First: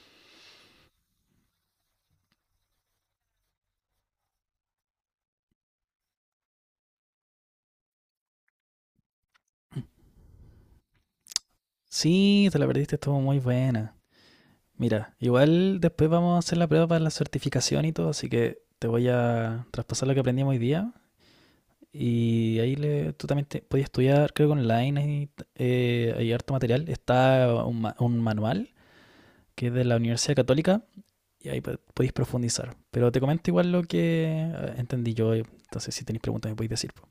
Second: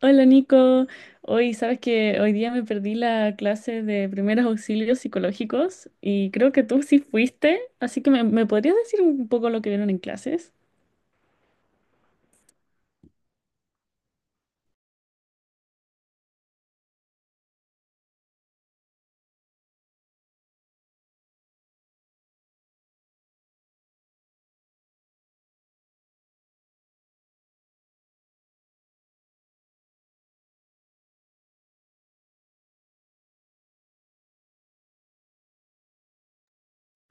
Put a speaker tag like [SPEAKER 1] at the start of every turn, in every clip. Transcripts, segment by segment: [SPEAKER 1] Hola Nico, hoy sabes que hoy día me perdí la clase de primeros auxilios psicológicos y creo que tú sí fuiste, así que me podrías decir un poco lo que vieron en clases.
[SPEAKER 2] Sí, te la perdiste, estuvo muy buena. Mira, igual después vamos a hacer la prueba para la certificación y todo, así que te voy a traspasar lo que aprendimos hoy día. Y ahí tú también podías estudiar, creo que online y, hay harto material. Está un manual que es de la Universidad Católica y ahí podéis profundizar. Pero te comento igual lo que entendí yo, entonces si tenéis preguntas me podéis decir, po.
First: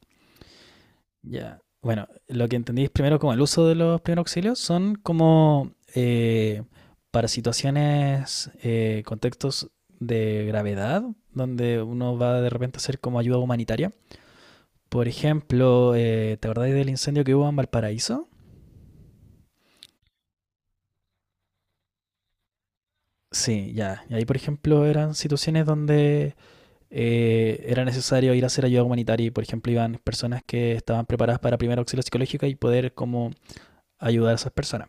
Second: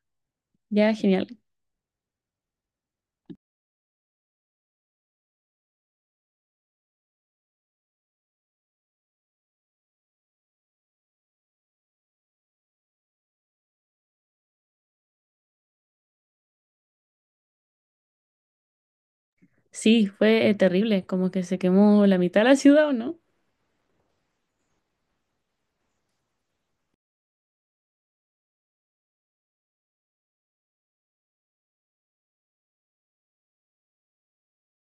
[SPEAKER 1] Ya, genial.
[SPEAKER 2] Ya. Bueno, lo que entendí es primero como el uso de los primeros auxilios son como para situaciones, contextos de gravedad, donde uno va de repente a hacer como ayuda humanitaria. Por ejemplo, ¿te acordáis del incendio que hubo en Valparaíso?
[SPEAKER 1] Sí, fue terrible, como que se quemó la mitad de la ciudad, ¿o no?
[SPEAKER 2] Sí, ya. Y ahí, por ejemplo, eran situaciones donde era necesario ir a hacer ayuda humanitaria y, por ejemplo, iban personas que estaban preparadas para primer auxilio psicológico y poder como ayudar a esas personas.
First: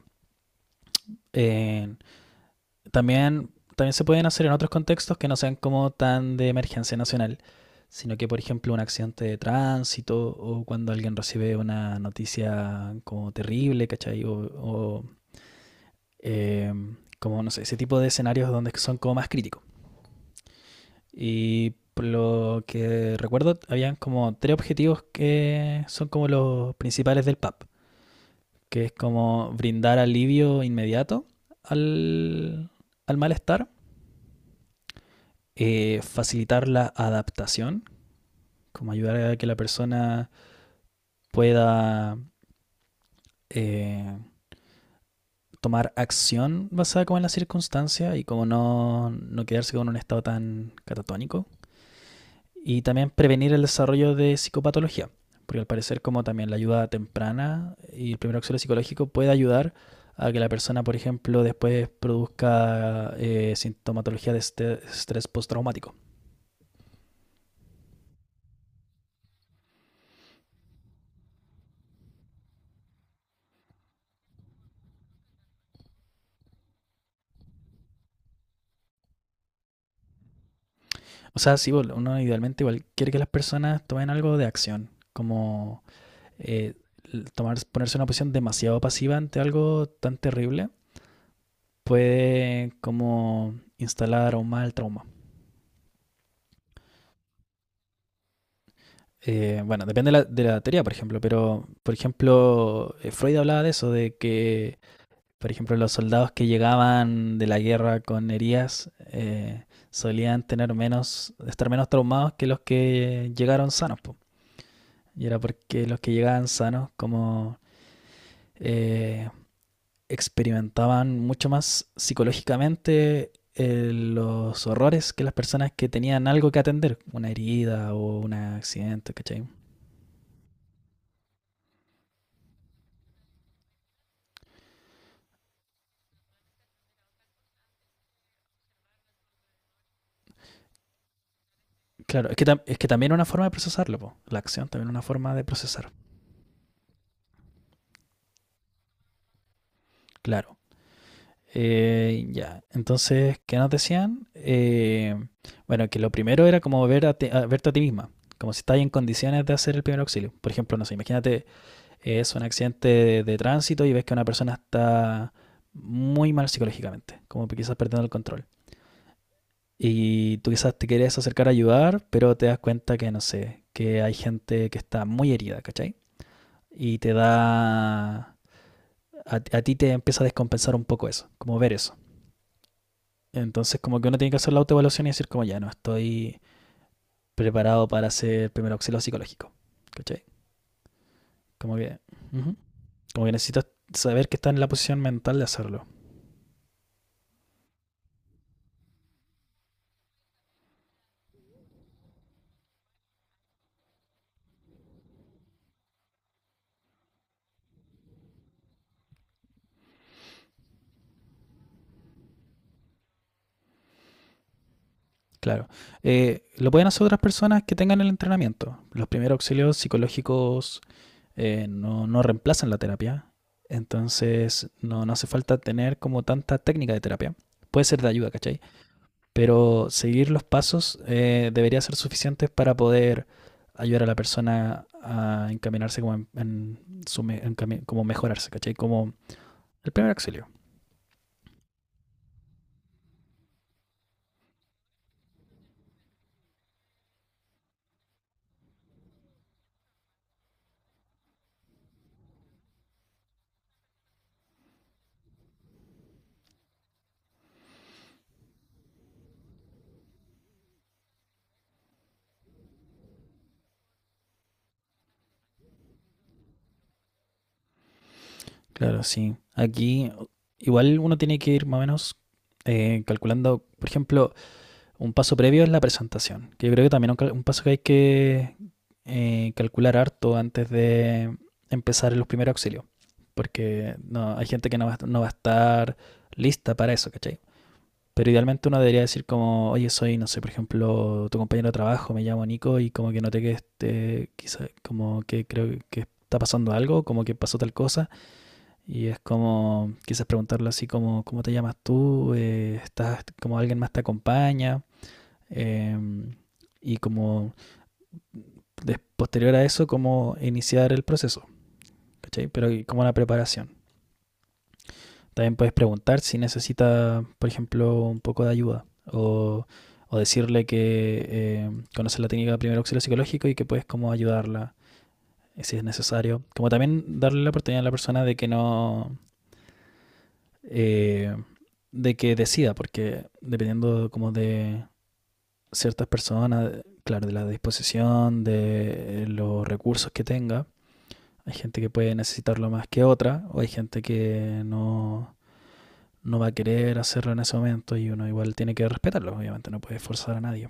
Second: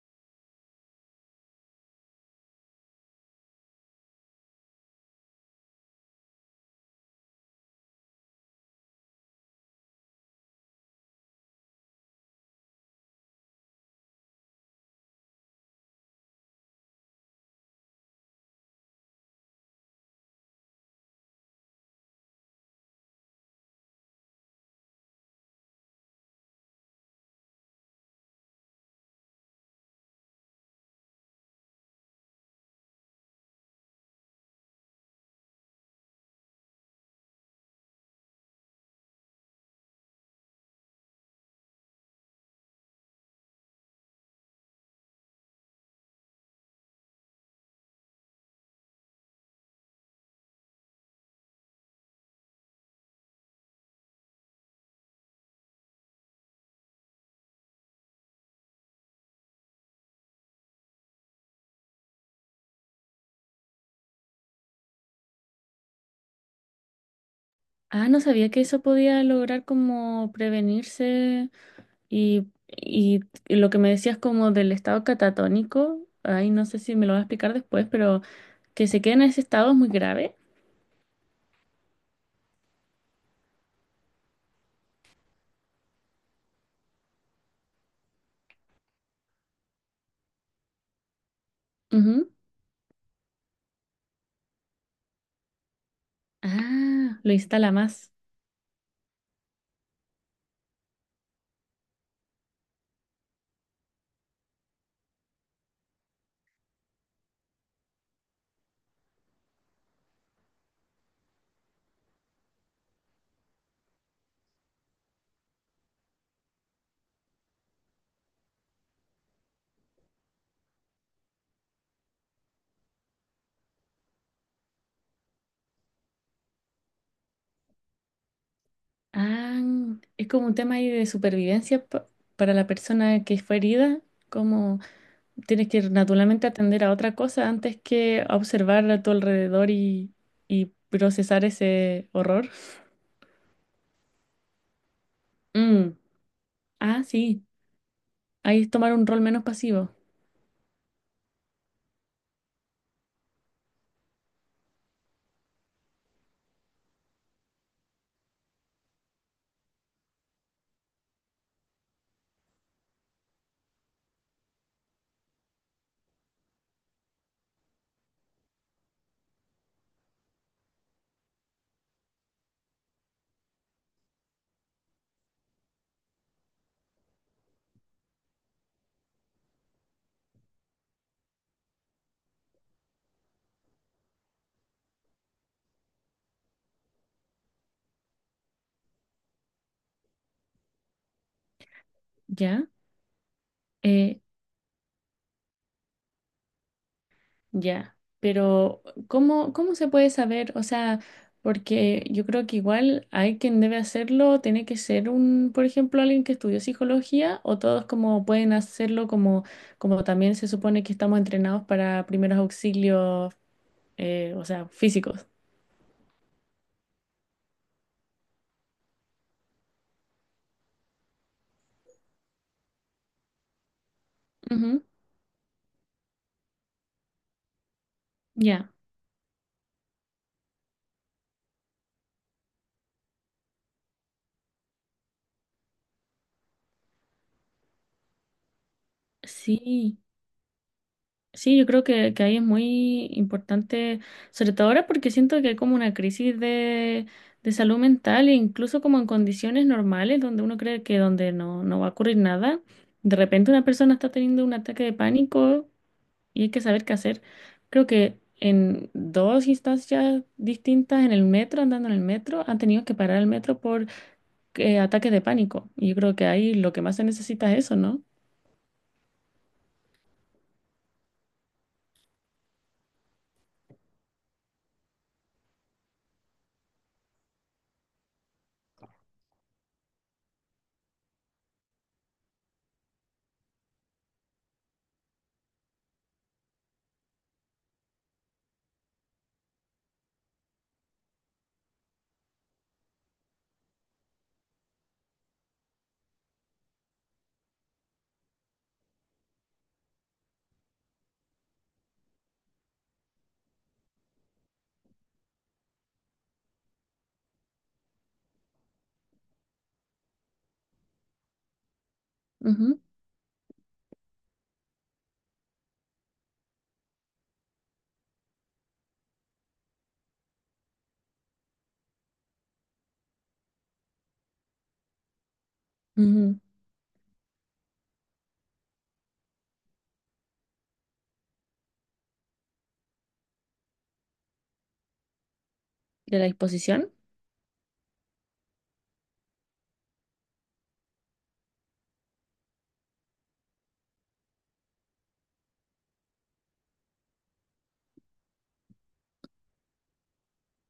[SPEAKER 2] Eh, también, también se pueden hacer en otros contextos que no sean como tan de emergencia nacional, sino que, por ejemplo, un accidente de tránsito o cuando alguien recibe una noticia como terrible, ¿cachai? O, eh, como, no sé, ese tipo de escenarios donde son como más críticos. Y por lo que recuerdo, habían como tres objetivos que son como los principales del PAP, que es como brindar alivio inmediato al, al malestar, facilitar la adaptación, como ayudar a que la persona pueda eh, tomar acción basada como en la circunstancia y como no, no quedarse con un estado tan catatónico. Y también prevenir el desarrollo de psicopatología, porque al parecer como también la ayuda temprana y el primer auxilio psicológico puede ayudar a que la persona, por ejemplo, después produzca sintomatología de estrés postraumático.
[SPEAKER 1] Ah, no sabía que eso podía lograr como prevenirse y lo que me decías como del estado catatónico, ay, no sé si me lo vas a explicar después, pero que se quede en ese estado es muy grave.
[SPEAKER 2] O sea, sí, uno idealmente igual quiere que las personas tomen algo de acción, como eh, ponerse en una posición demasiado pasiva ante algo tan terrible
[SPEAKER 1] Ujú.
[SPEAKER 2] puede como instalar aún más el trauma.
[SPEAKER 1] Ah, lo instala más.
[SPEAKER 2] Bueno, depende de la teoría, por ejemplo, pero por ejemplo, Freud hablaba de eso, de que, por ejemplo, los soldados que llegaban de la guerra con heridas solían tener menos, estar menos traumados que los que llegaron sanos, po. Y era porque los que llegaban sanos, como eh, experimentaban mucho más psicológicamente los horrores que las personas que tenían algo que atender, una herida o un accidente, ¿cachai?
[SPEAKER 1] Ah, es como un tema ahí de supervivencia para la persona que fue herida, como tienes que naturalmente atender a otra cosa antes que a observar a tu alrededor y procesar ese
[SPEAKER 2] Claro, es que,
[SPEAKER 1] horror.
[SPEAKER 2] es que también es una forma de procesarlo, po. La acción también es una forma de procesar,
[SPEAKER 1] Mm. Ah, sí, ahí es tomar un rol menos pasivo,
[SPEAKER 2] claro. Ya, entonces, ¿qué nos decían? Bueno, que lo primero era como ver verte a ti misma, como si estás en condiciones de hacer el primer auxilio. Por ejemplo, no sé, imagínate es un accidente de tránsito y ves que una persona está muy mal psicológicamente, como quizás perdiendo el control. Y tú quizás te quieres acercar a ayudar, pero te das cuenta que, no sé, que hay gente que está muy herida, ¿cachai? Y te da... a ti te empieza a descompensar un poco eso, como ver eso. Entonces como que uno tiene que hacer la autoevaluación y decir como ya no estoy preparado para hacer primer auxilio psicológico, ¿cachai? Como que... Ujú.
[SPEAKER 1] ¿ya?
[SPEAKER 2] Como que necesitas
[SPEAKER 1] Eh,
[SPEAKER 2] saber que estás en la posición mental de hacerlo.
[SPEAKER 1] Ya, pero ¿cómo, cómo se puede saber? O sea, porque yo creo que igual hay quien debe hacerlo, tiene que ser un, por ejemplo, alguien que estudió psicología o todos como pueden hacerlo como, como también se supone que estamos entrenados para primeros auxilios, o sea, físicos.
[SPEAKER 2] Claro. Lo pueden hacer otras personas que tengan el entrenamiento. Los primeros auxilios psicológicos no, no reemplazan la terapia. Entonces
[SPEAKER 1] Ujú.
[SPEAKER 2] no, no hace falta tener como tanta técnica de terapia. Puede ser de ayuda, ¿cachai?
[SPEAKER 1] Ya.
[SPEAKER 2] Pero seguir los pasos debería ser suficiente para poder ayudar a la persona a encaminarse como, en su en como mejorarse, ¿cachai? Como el
[SPEAKER 1] Sí.
[SPEAKER 2] primer auxilio.
[SPEAKER 1] Sí, yo creo que ahí es muy importante, sobre todo ahora porque siento que hay como una crisis de salud mental e incluso como en condiciones normales donde uno cree que donde no va a ocurrir nada, de repente una persona está teniendo un ataque de pánico y hay que saber qué hacer. Creo que en dos instancias distintas en el metro, andando en el metro, han tenido que parar el metro por ataques de pánico. Y yo creo que ahí lo que más se necesita es eso, ¿no?
[SPEAKER 2] Claro, sí. Aquí igual uno tiene que ir más o menos calculando, por ejemplo, un paso previo es la presentación, que yo creo que también un paso que hay que calcular harto antes de empezar en los primeros auxilios, porque no, hay gente que no va a estar lista para eso, ¿cachai? Pero idealmente uno debería decir como, oye, soy, no sé, por ejemplo, tu compañero de trabajo, me llamo Nico y como que noté que este, quizá, como que creo que está pasando algo, como que pasó tal cosa, y es como, quizás preguntarle así como, ¿cómo te llamas tú? Como alguien más te acompaña? eh, y como posterior a eso, cómo iniciar el proceso, ¿cachai? Pero
[SPEAKER 1] Ujú,
[SPEAKER 2] y como una preparación. También puedes preguntar si necesita, por ejemplo, un poco de ayuda o, o decirle que conoces la técnica de primer auxilio psicológico y que puedes como ayudarla si es
[SPEAKER 1] ujú.
[SPEAKER 2] necesario. Como también darle la oportunidad a la persona de que no... eh, de que decida, porque dependiendo como de ciertas
[SPEAKER 1] De la
[SPEAKER 2] personas,
[SPEAKER 1] exposición.
[SPEAKER 2] claro, de la disposición, de los recursos que tenga, hay gente que puede necesitarlo más que otra, o hay gente que no, no va a querer hacerlo en ese momento y uno igual tiene que respetarlo, obviamente, no puede forzar a nadie.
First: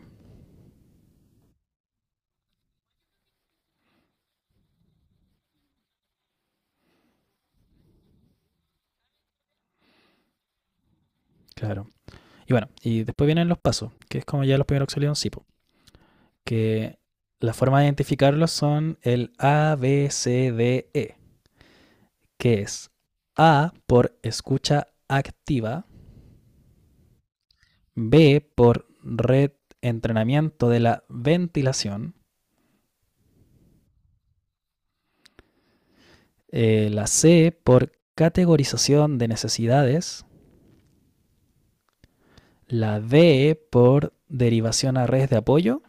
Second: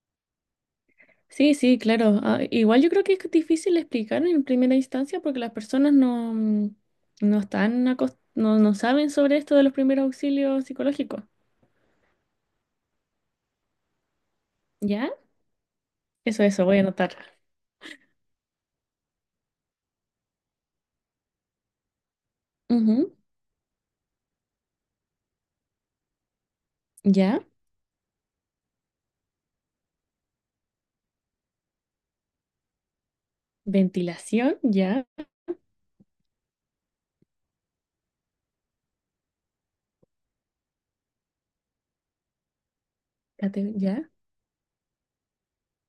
[SPEAKER 1] Sí, sí, claro. Ah, igual yo creo que es difícil explicar en primera instancia porque las personas no no saben sobre esto de los primeros auxilios psicológicos.
[SPEAKER 2] Claro. Y bueno, y después vienen los pasos, que es como ya los primeros auxilios
[SPEAKER 1] ¿Ya?
[SPEAKER 2] de un cipo,
[SPEAKER 1] Eso, voy a
[SPEAKER 2] que
[SPEAKER 1] anotar.
[SPEAKER 2] la forma de identificarlos son el A, B, C, D, E, que es
[SPEAKER 1] Ujú.
[SPEAKER 2] A por escucha activa,
[SPEAKER 1] ¿Ya?
[SPEAKER 2] B por red entrenamiento de la ventilación,
[SPEAKER 1] Ventilación, ya.
[SPEAKER 2] la C por categorización de necesidades, la D
[SPEAKER 1] Ya.
[SPEAKER 2] por derivación a redes de apoyo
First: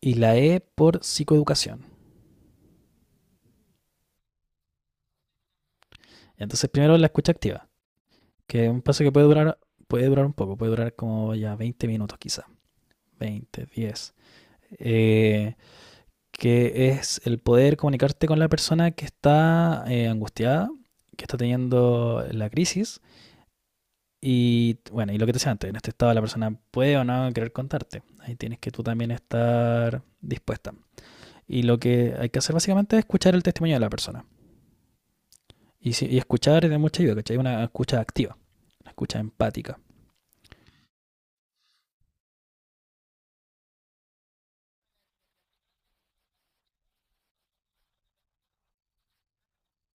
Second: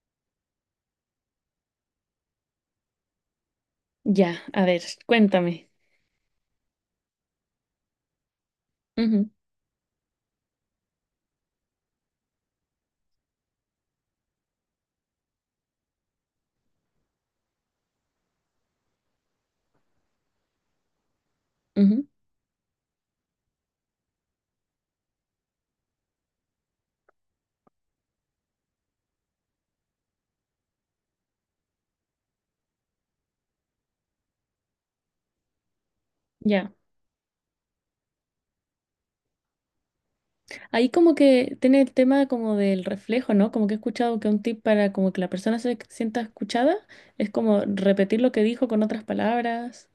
[SPEAKER 2] y la E por psicoeducación.
[SPEAKER 1] Ya. A ver, cuéntame.
[SPEAKER 2] Entonces primero la escucha activa, que es un paso que
[SPEAKER 1] Ujú,
[SPEAKER 2] puede durar un poco, puede durar como ya 20 minutos quizá, 20, 10. Eh, que es el poder comunicarte con la persona que está angustiada, que está
[SPEAKER 1] ujú,
[SPEAKER 2] teniendo la crisis. Y bueno, y lo que te decía antes, en este estado la persona puede o no querer contarte. Ahí tienes que tú también estar dispuesta. Y lo que hay que hacer básicamente es escuchar el testimonio de la persona. Y, y escuchar es
[SPEAKER 1] ya.
[SPEAKER 2] de mucha ayuda, ¿cachai? Una escucha activa, una escucha empática.
[SPEAKER 1] Ahí como que tiene el tema como del reflejo, ¿no? Como que he escuchado que un tip para como que la persona se sienta escuchada es como repetir lo que dijo con otras palabras.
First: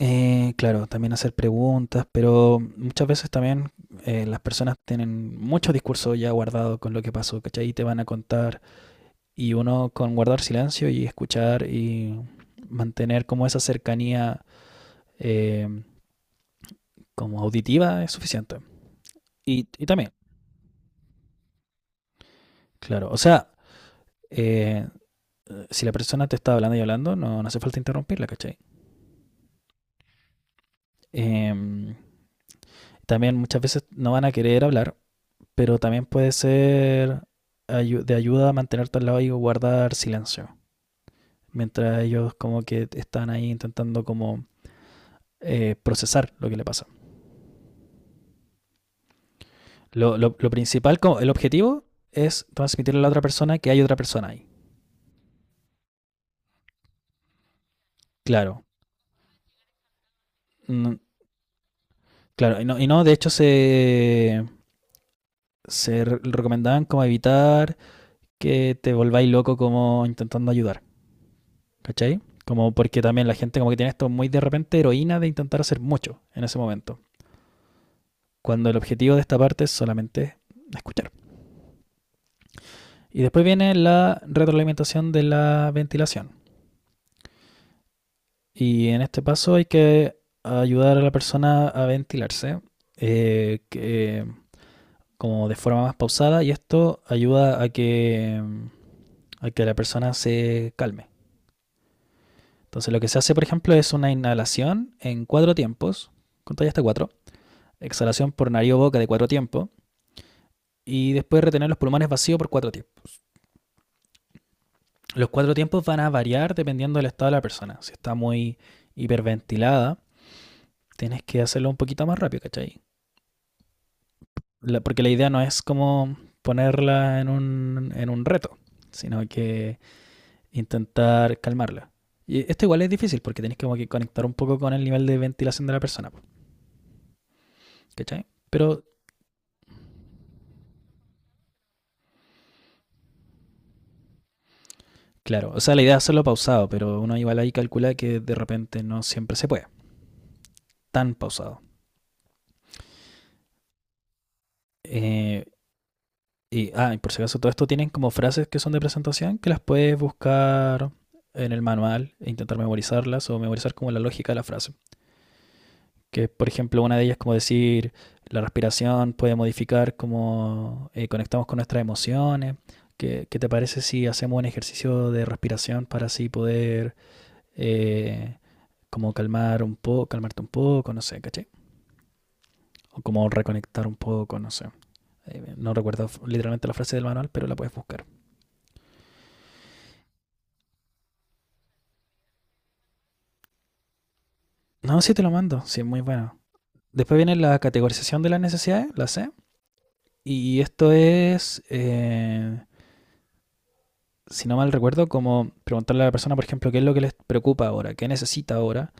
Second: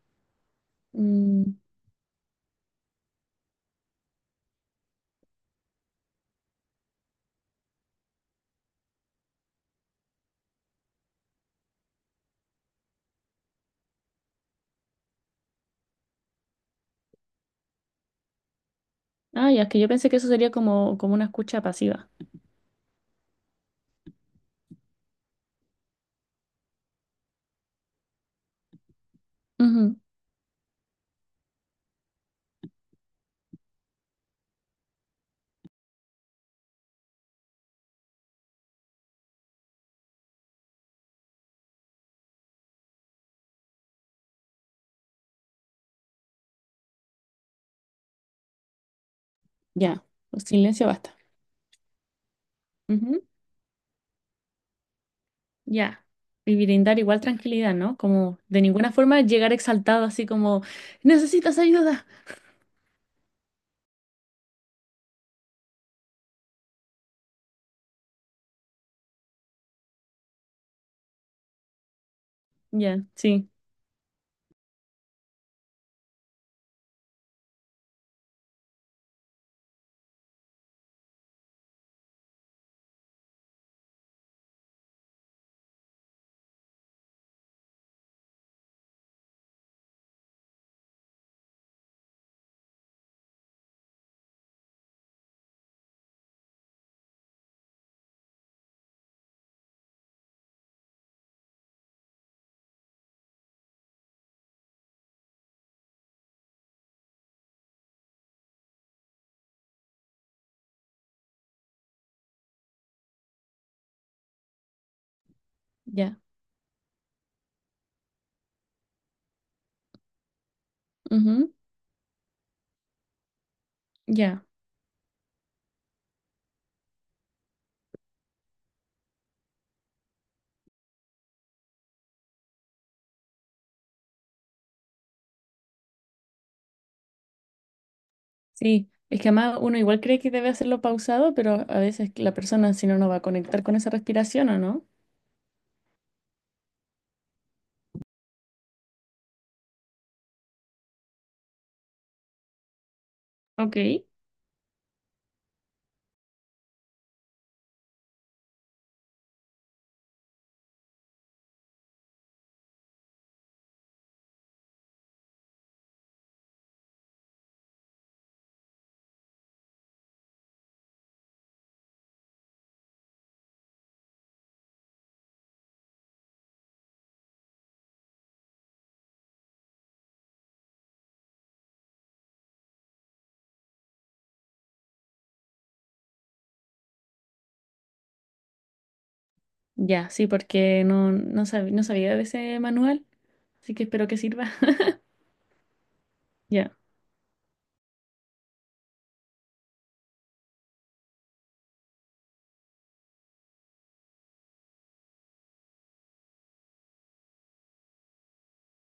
[SPEAKER 2] Claro, también hacer
[SPEAKER 1] Mm.
[SPEAKER 2] preguntas, pero muchas veces también las personas tienen mucho discurso ya guardado con lo que pasó, ¿cachai? Y te van a contar. Y uno con guardar silencio y escuchar y mantener como esa cercanía eh, como auditiva es suficiente.
[SPEAKER 1] Ah, ya,
[SPEAKER 2] Y,
[SPEAKER 1] es que
[SPEAKER 2] y
[SPEAKER 1] yo pensé
[SPEAKER 2] también,
[SPEAKER 1] que eso sería como, como una escucha pasiva.
[SPEAKER 2] claro, o sea, eh, si la persona te está hablando y hablando, no, no hace falta interrumpirla, ¿cachai?
[SPEAKER 1] Ujú.
[SPEAKER 2] Eh, también muchas veces no van a querer hablar, pero también puede ser de ayuda a mantenerte al lado y guardar silencio, mientras ellos como que están ahí intentando como procesar lo que le pasa.
[SPEAKER 1] Ya,
[SPEAKER 2] Lo, lo-
[SPEAKER 1] pues
[SPEAKER 2] lo
[SPEAKER 1] silencio
[SPEAKER 2] principal,
[SPEAKER 1] basta.
[SPEAKER 2] como el objetivo es transmitirle a la otra
[SPEAKER 1] Ujú.
[SPEAKER 2] persona que hay otra persona ahí.
[SPEAKER 1] Ya. Y brindar igual tranquilidad, ¿no? Como de
[SPEAKER 2] Claro.
[SPEAKER 1] ninguna forma llegar exaltado así como,
[SPEAKER 2] Mm,
[SPEAKER 1] necesitas ayuda.
[SPEAKER 2] claro, y no, de hecho se recomendaban como evitar que te volváis loco como intentando ayudar. ¿Cachai? Como porque
[SPEAKER 1] Ya,
[SPEAKER 2] también la
[SPEAKER 1] sí,
[SPEAKER 2] gente como que tiene esto muy de repente heroína de intentar hacer mucho en ese momento. Cuando el objetivo de esta parte es solamente escuchar. Y después viene la retroalimentación de la ventilación. Y en este paso hay que ayudar a la persona a ventilarse, eh, que, como de forma más pausada y esto ayuda a que la persona se calme. Entonces lo que se hace, por ejemplo, es una inhalación en 4 tiempos, contáis hasta 4, exhalación por nariz o boca de 4 tiempos y después retener los pulmones vacíos por 4 tiempos. Los 4 tiempos van a
[SPEAKER 1] ya.
[SPEAKER 2] variar dependiendo del estado de la persona. Si está muy hiperventilada, tienes que
[SPEAKER 1] Ujú.
[SPEAKER 2] hacerlo un poquito más rápido, ¿cachai?
[SPEAKER 1] Ya,
[SPEAKER 2] Porque la idea no es como ponerla en un reto, sino que intentar calmarla. Y esto igual es difícil porque tenés como que conectar un poco con el nivel de ventilación de la persona, po, ¿cachai? Pero
[SPEAKER 1] sí. Es que además uno igual cree que debe hacerlo pausado, pero a veces la persona si no, no va a conectar con esa respiración o no.
[SPEAKER 2] claro, o sea, la idea es hacerlo pausado, pero uno igual ahí calcula que de repente no siempre se puede tan pausado.
[SPEAKER 1] Ok.
[SPEAKER 2] Eh, y por si acaso, todo esto tienen como frases que son de presentación que las puedes buscar en el manual e intentar memorizarlas o memorizar como la lógica de la frase. Que, por ejemplo, una de ellas es como decir, la respiración puede modificar cómo conectamos con nuestras emociones. ¿Qué te parece si hacemos un ejercicio de respiración para así poder eh, como calmar un poco, calmarte un poco, no sé, ¿caché? O como reconectar un poco, no sé. No recuerdo literalmente la frase del manual, pero la puedes buscar.
[SPEAKER 1] Ya, sí, porque no sabía de ese manual, así que espero que sirva.
[SPEAKER 2] No, sí te lo mando. Sí, muy bueno.
[SPEAKER 1] Ya.
[SPEAKER 2] Después viene la categorización de las necesidades, la C. Y esto es, si no mal recuerdo, como preguntarle a la persona, por ejemplo, qué es lo que les preocupa ahora, qué necesita ahora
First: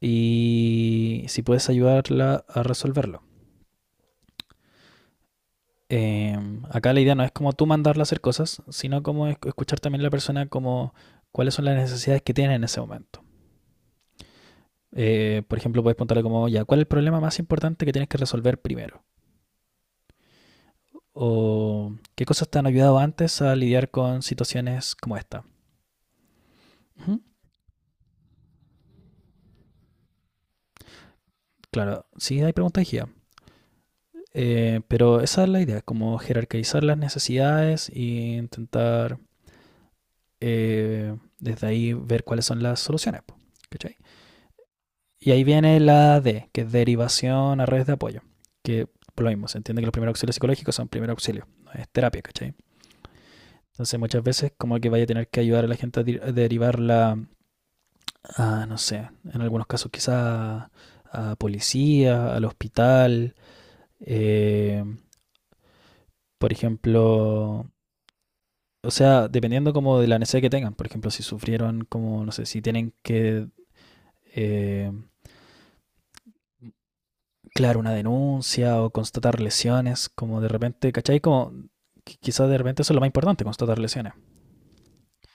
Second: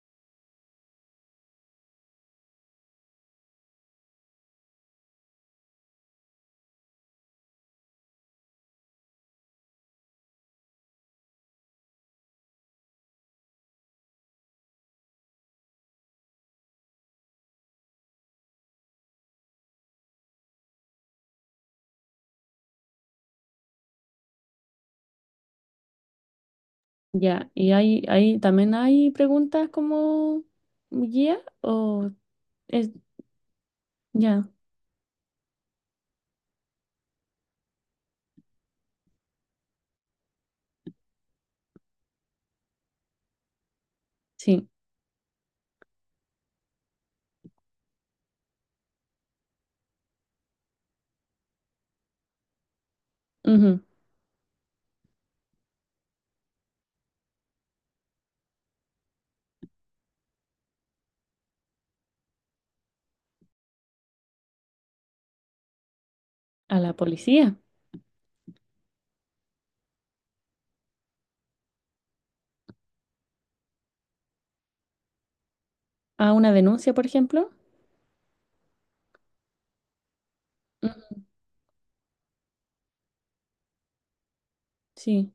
[SPEAKER 2] y si puedes ayudarla a resolverlo. Eh, Acá la idea no es como tú mandarla a hacer cosas, sino como escuchar también a la persona como cuáles son las necesidades que tiene en ese momento. Por ejemplo, puedes preguntarle como, ya, ¿cuál es el problema más importante que tienes que resolver primero? O qué cosas te han ayudado antes a lidiar con situaciones como esta. Ujú.
[SPEAKER 1] Ya, y también hay preguntas como guía
[SPEAKER 2] Claro,
[SPEAKER 1] o
[SPEAKER 2] sí hay preguntas
[SPEAKER 1] es,
[SPEAKER 2] de guía,
[SPEAKER 1] ya,
[SPEAKER 2] pero esa es la idea, como jerarquizar las necesidades e intentar desde ahí ver cuáles son las soluciones. Po, ¿cachai?
[SPEAKER 1] sí,
[SPEAKER 2] Y ahí viene la D, que es derivación a redes de apoyo, que por lo mismo, se entiende que los primeros auxilios psicológicos son primer auxilio, no es terapia, ¿cachai?
[SPEAKER 1] ujú.
[SPEAKER 2] Entonces muchas veces como que vaya a tener que ayudar a la gente a derivar la a, no sé, en algunos casos quizá a policía, al hospital, eh, por
[SPEAKER 1] A la policía,
[SPEAKER 2] ejemplo, o sea, dependiendo como de la necesidad que tengan, por ejemplo, si sufrieron como, no sé, si tienen que, eh,
[SPEAKER 1] a una denuncia, por ejemplo.
[SPEAKER 2] claro, una denuncia o constatar lesiones, como de repente,
[SPEAKER 1] Ujú.
[SPEAKER 2] ¿cachai? Como quizás de repente eso es lo más importante, constatar lesiones,
[SPEAKER 1] Sí,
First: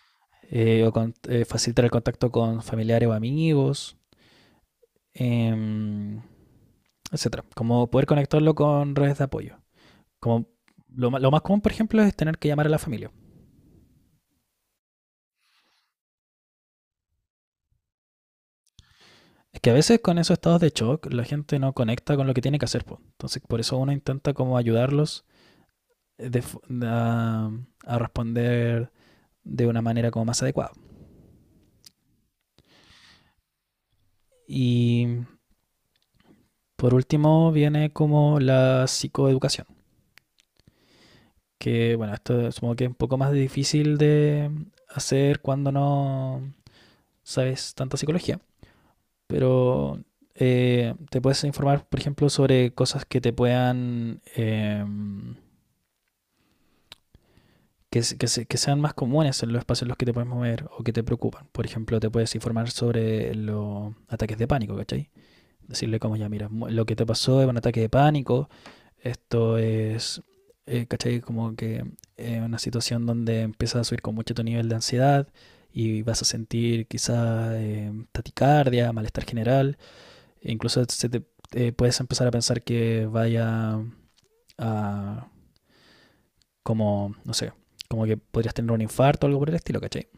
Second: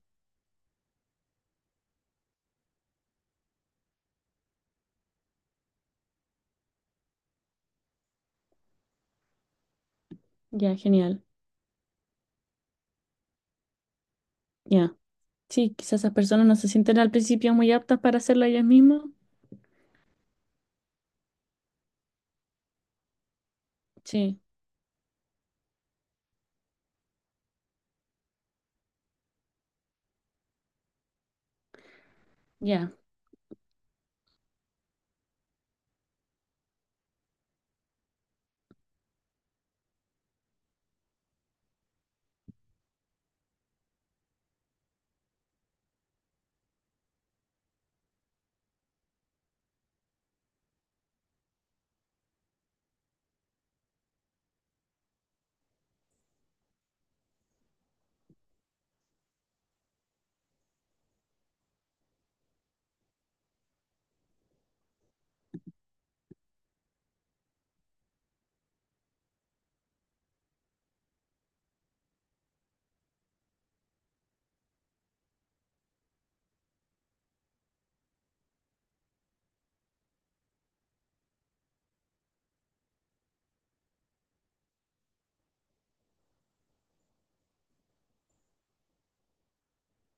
[SPEAKER 2] facilitar el contacto con familiares o amigos, eh, etcétera, como poder conectarlo con redes de apoyo. Como
[SPEAKER 1] ya,
[SPEAKER 2] lo,
[SPEAKER 1] genial,
[SPEAKER 2] lo más común, por ejemplo, es tener que llamar a la familia.
[SPEAKER 1] ya. Sí, quizás esas personas no se sienten al principio muy aptas para hacerlo ellas mismas.
[SPEAKER 2] Es que a veces con esos estados de shock la gente no conecta con lo que tiene que hacer. Po. Entonces, por eso uno intenta
[SPEAKER 1] Sí,
[SPEAKER 2] como ayudarlos eh, de a, a responder de una manera como más adecuada.
[SPEAKER 1] ya,
[SPEAKER 2] Y por último viene como la psicoeducación, que bueno, esto supongo que es un poco más difícil de hacer cuando no sabes tanta psicología, pero te puedes informar, por ejemplo, sobre cosas que te puedan, que sean más comunes en los espacios en los que te puedes mover o que te preocupan. Por ejemplo, te puedes informar sobre los ataques de pánico, ¿cachai? Decirle como ya, mira, lo que te pasó es un ataque de pánico, esto es, ¿cachai? Como que una situación donde empiezas a subir con mucho tu nivel de ansiedad y vas a sentir quizás taticardia, malestar general, incluso se te, puedes empezar a pensar que vaya a como, no sé, como que podrías tener un infarto o algo por el estilo, ¿cachai?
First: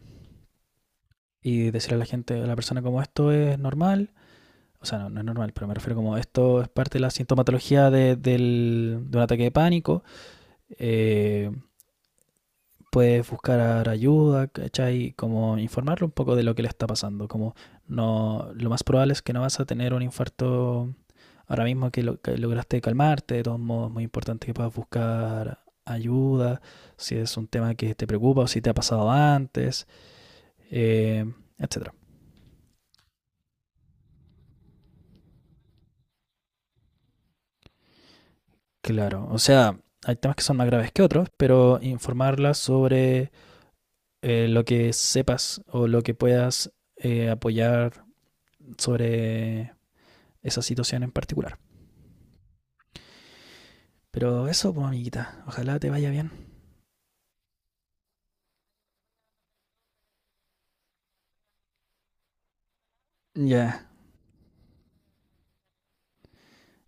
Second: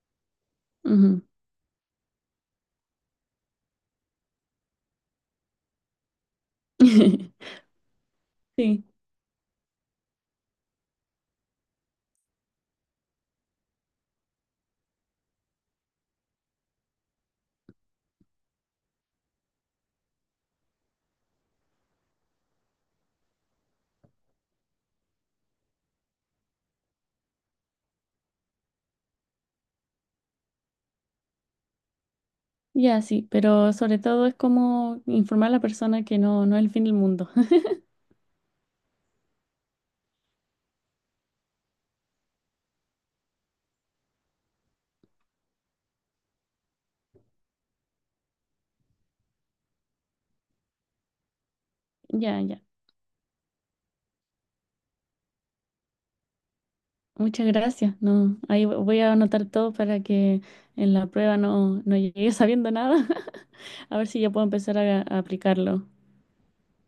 [SPEAKER 1] ujú.
[SPEAKER 2] Y decirle a la gente, a la persona como esto es normal, o sea, no, no es normal, pero me refiero como esto es parte de la sintomatología
[SPEAKER 1] Sí,
[SPEAKER 2] de un ataque de pánico, eh, puedes buscar ayuda, ¿cachai? Como informarlo un poco de lo que le está pasando, como no, lo más probable es que no vas a tener un infarto ahora mismo que, que lograste calmarte, de todos modos es muy importante que puedas buscar ayuda, si es un tema que te preocupa o si te ha pasado antes, eh, etcétera.
[SPEAKER 1] ya, sí, pero sobre todo es como informar a la persona que no es el fin del mundo.
[SPEAKER 2] Claro, o sea, hay temas que son más graves que otros, pero informarla sobre lo que sepas o lo que puedas apoyar sobre esa situación en particular.
[SPEAKER 1] Ya, ya.
[SPEAKER 2] Pero eso, pues, amiguita, ojalá te vaya bien.
[SPEAKER 1] Muchas gracias. No, ahí voy a anotar todo para que en la prueba no llegue sabiendo nada.
[SPEAKER 2] Ya, yeah.
[SPEAKER 1] A ver si ya puedo empezar a aplicarlo.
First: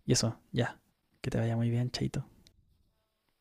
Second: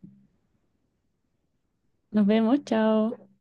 [SPEAKER 2] Y eso, ya, yeah. Que te vaya muy bien, chaito.
[SPEAKER 1] Nos vemos, chao.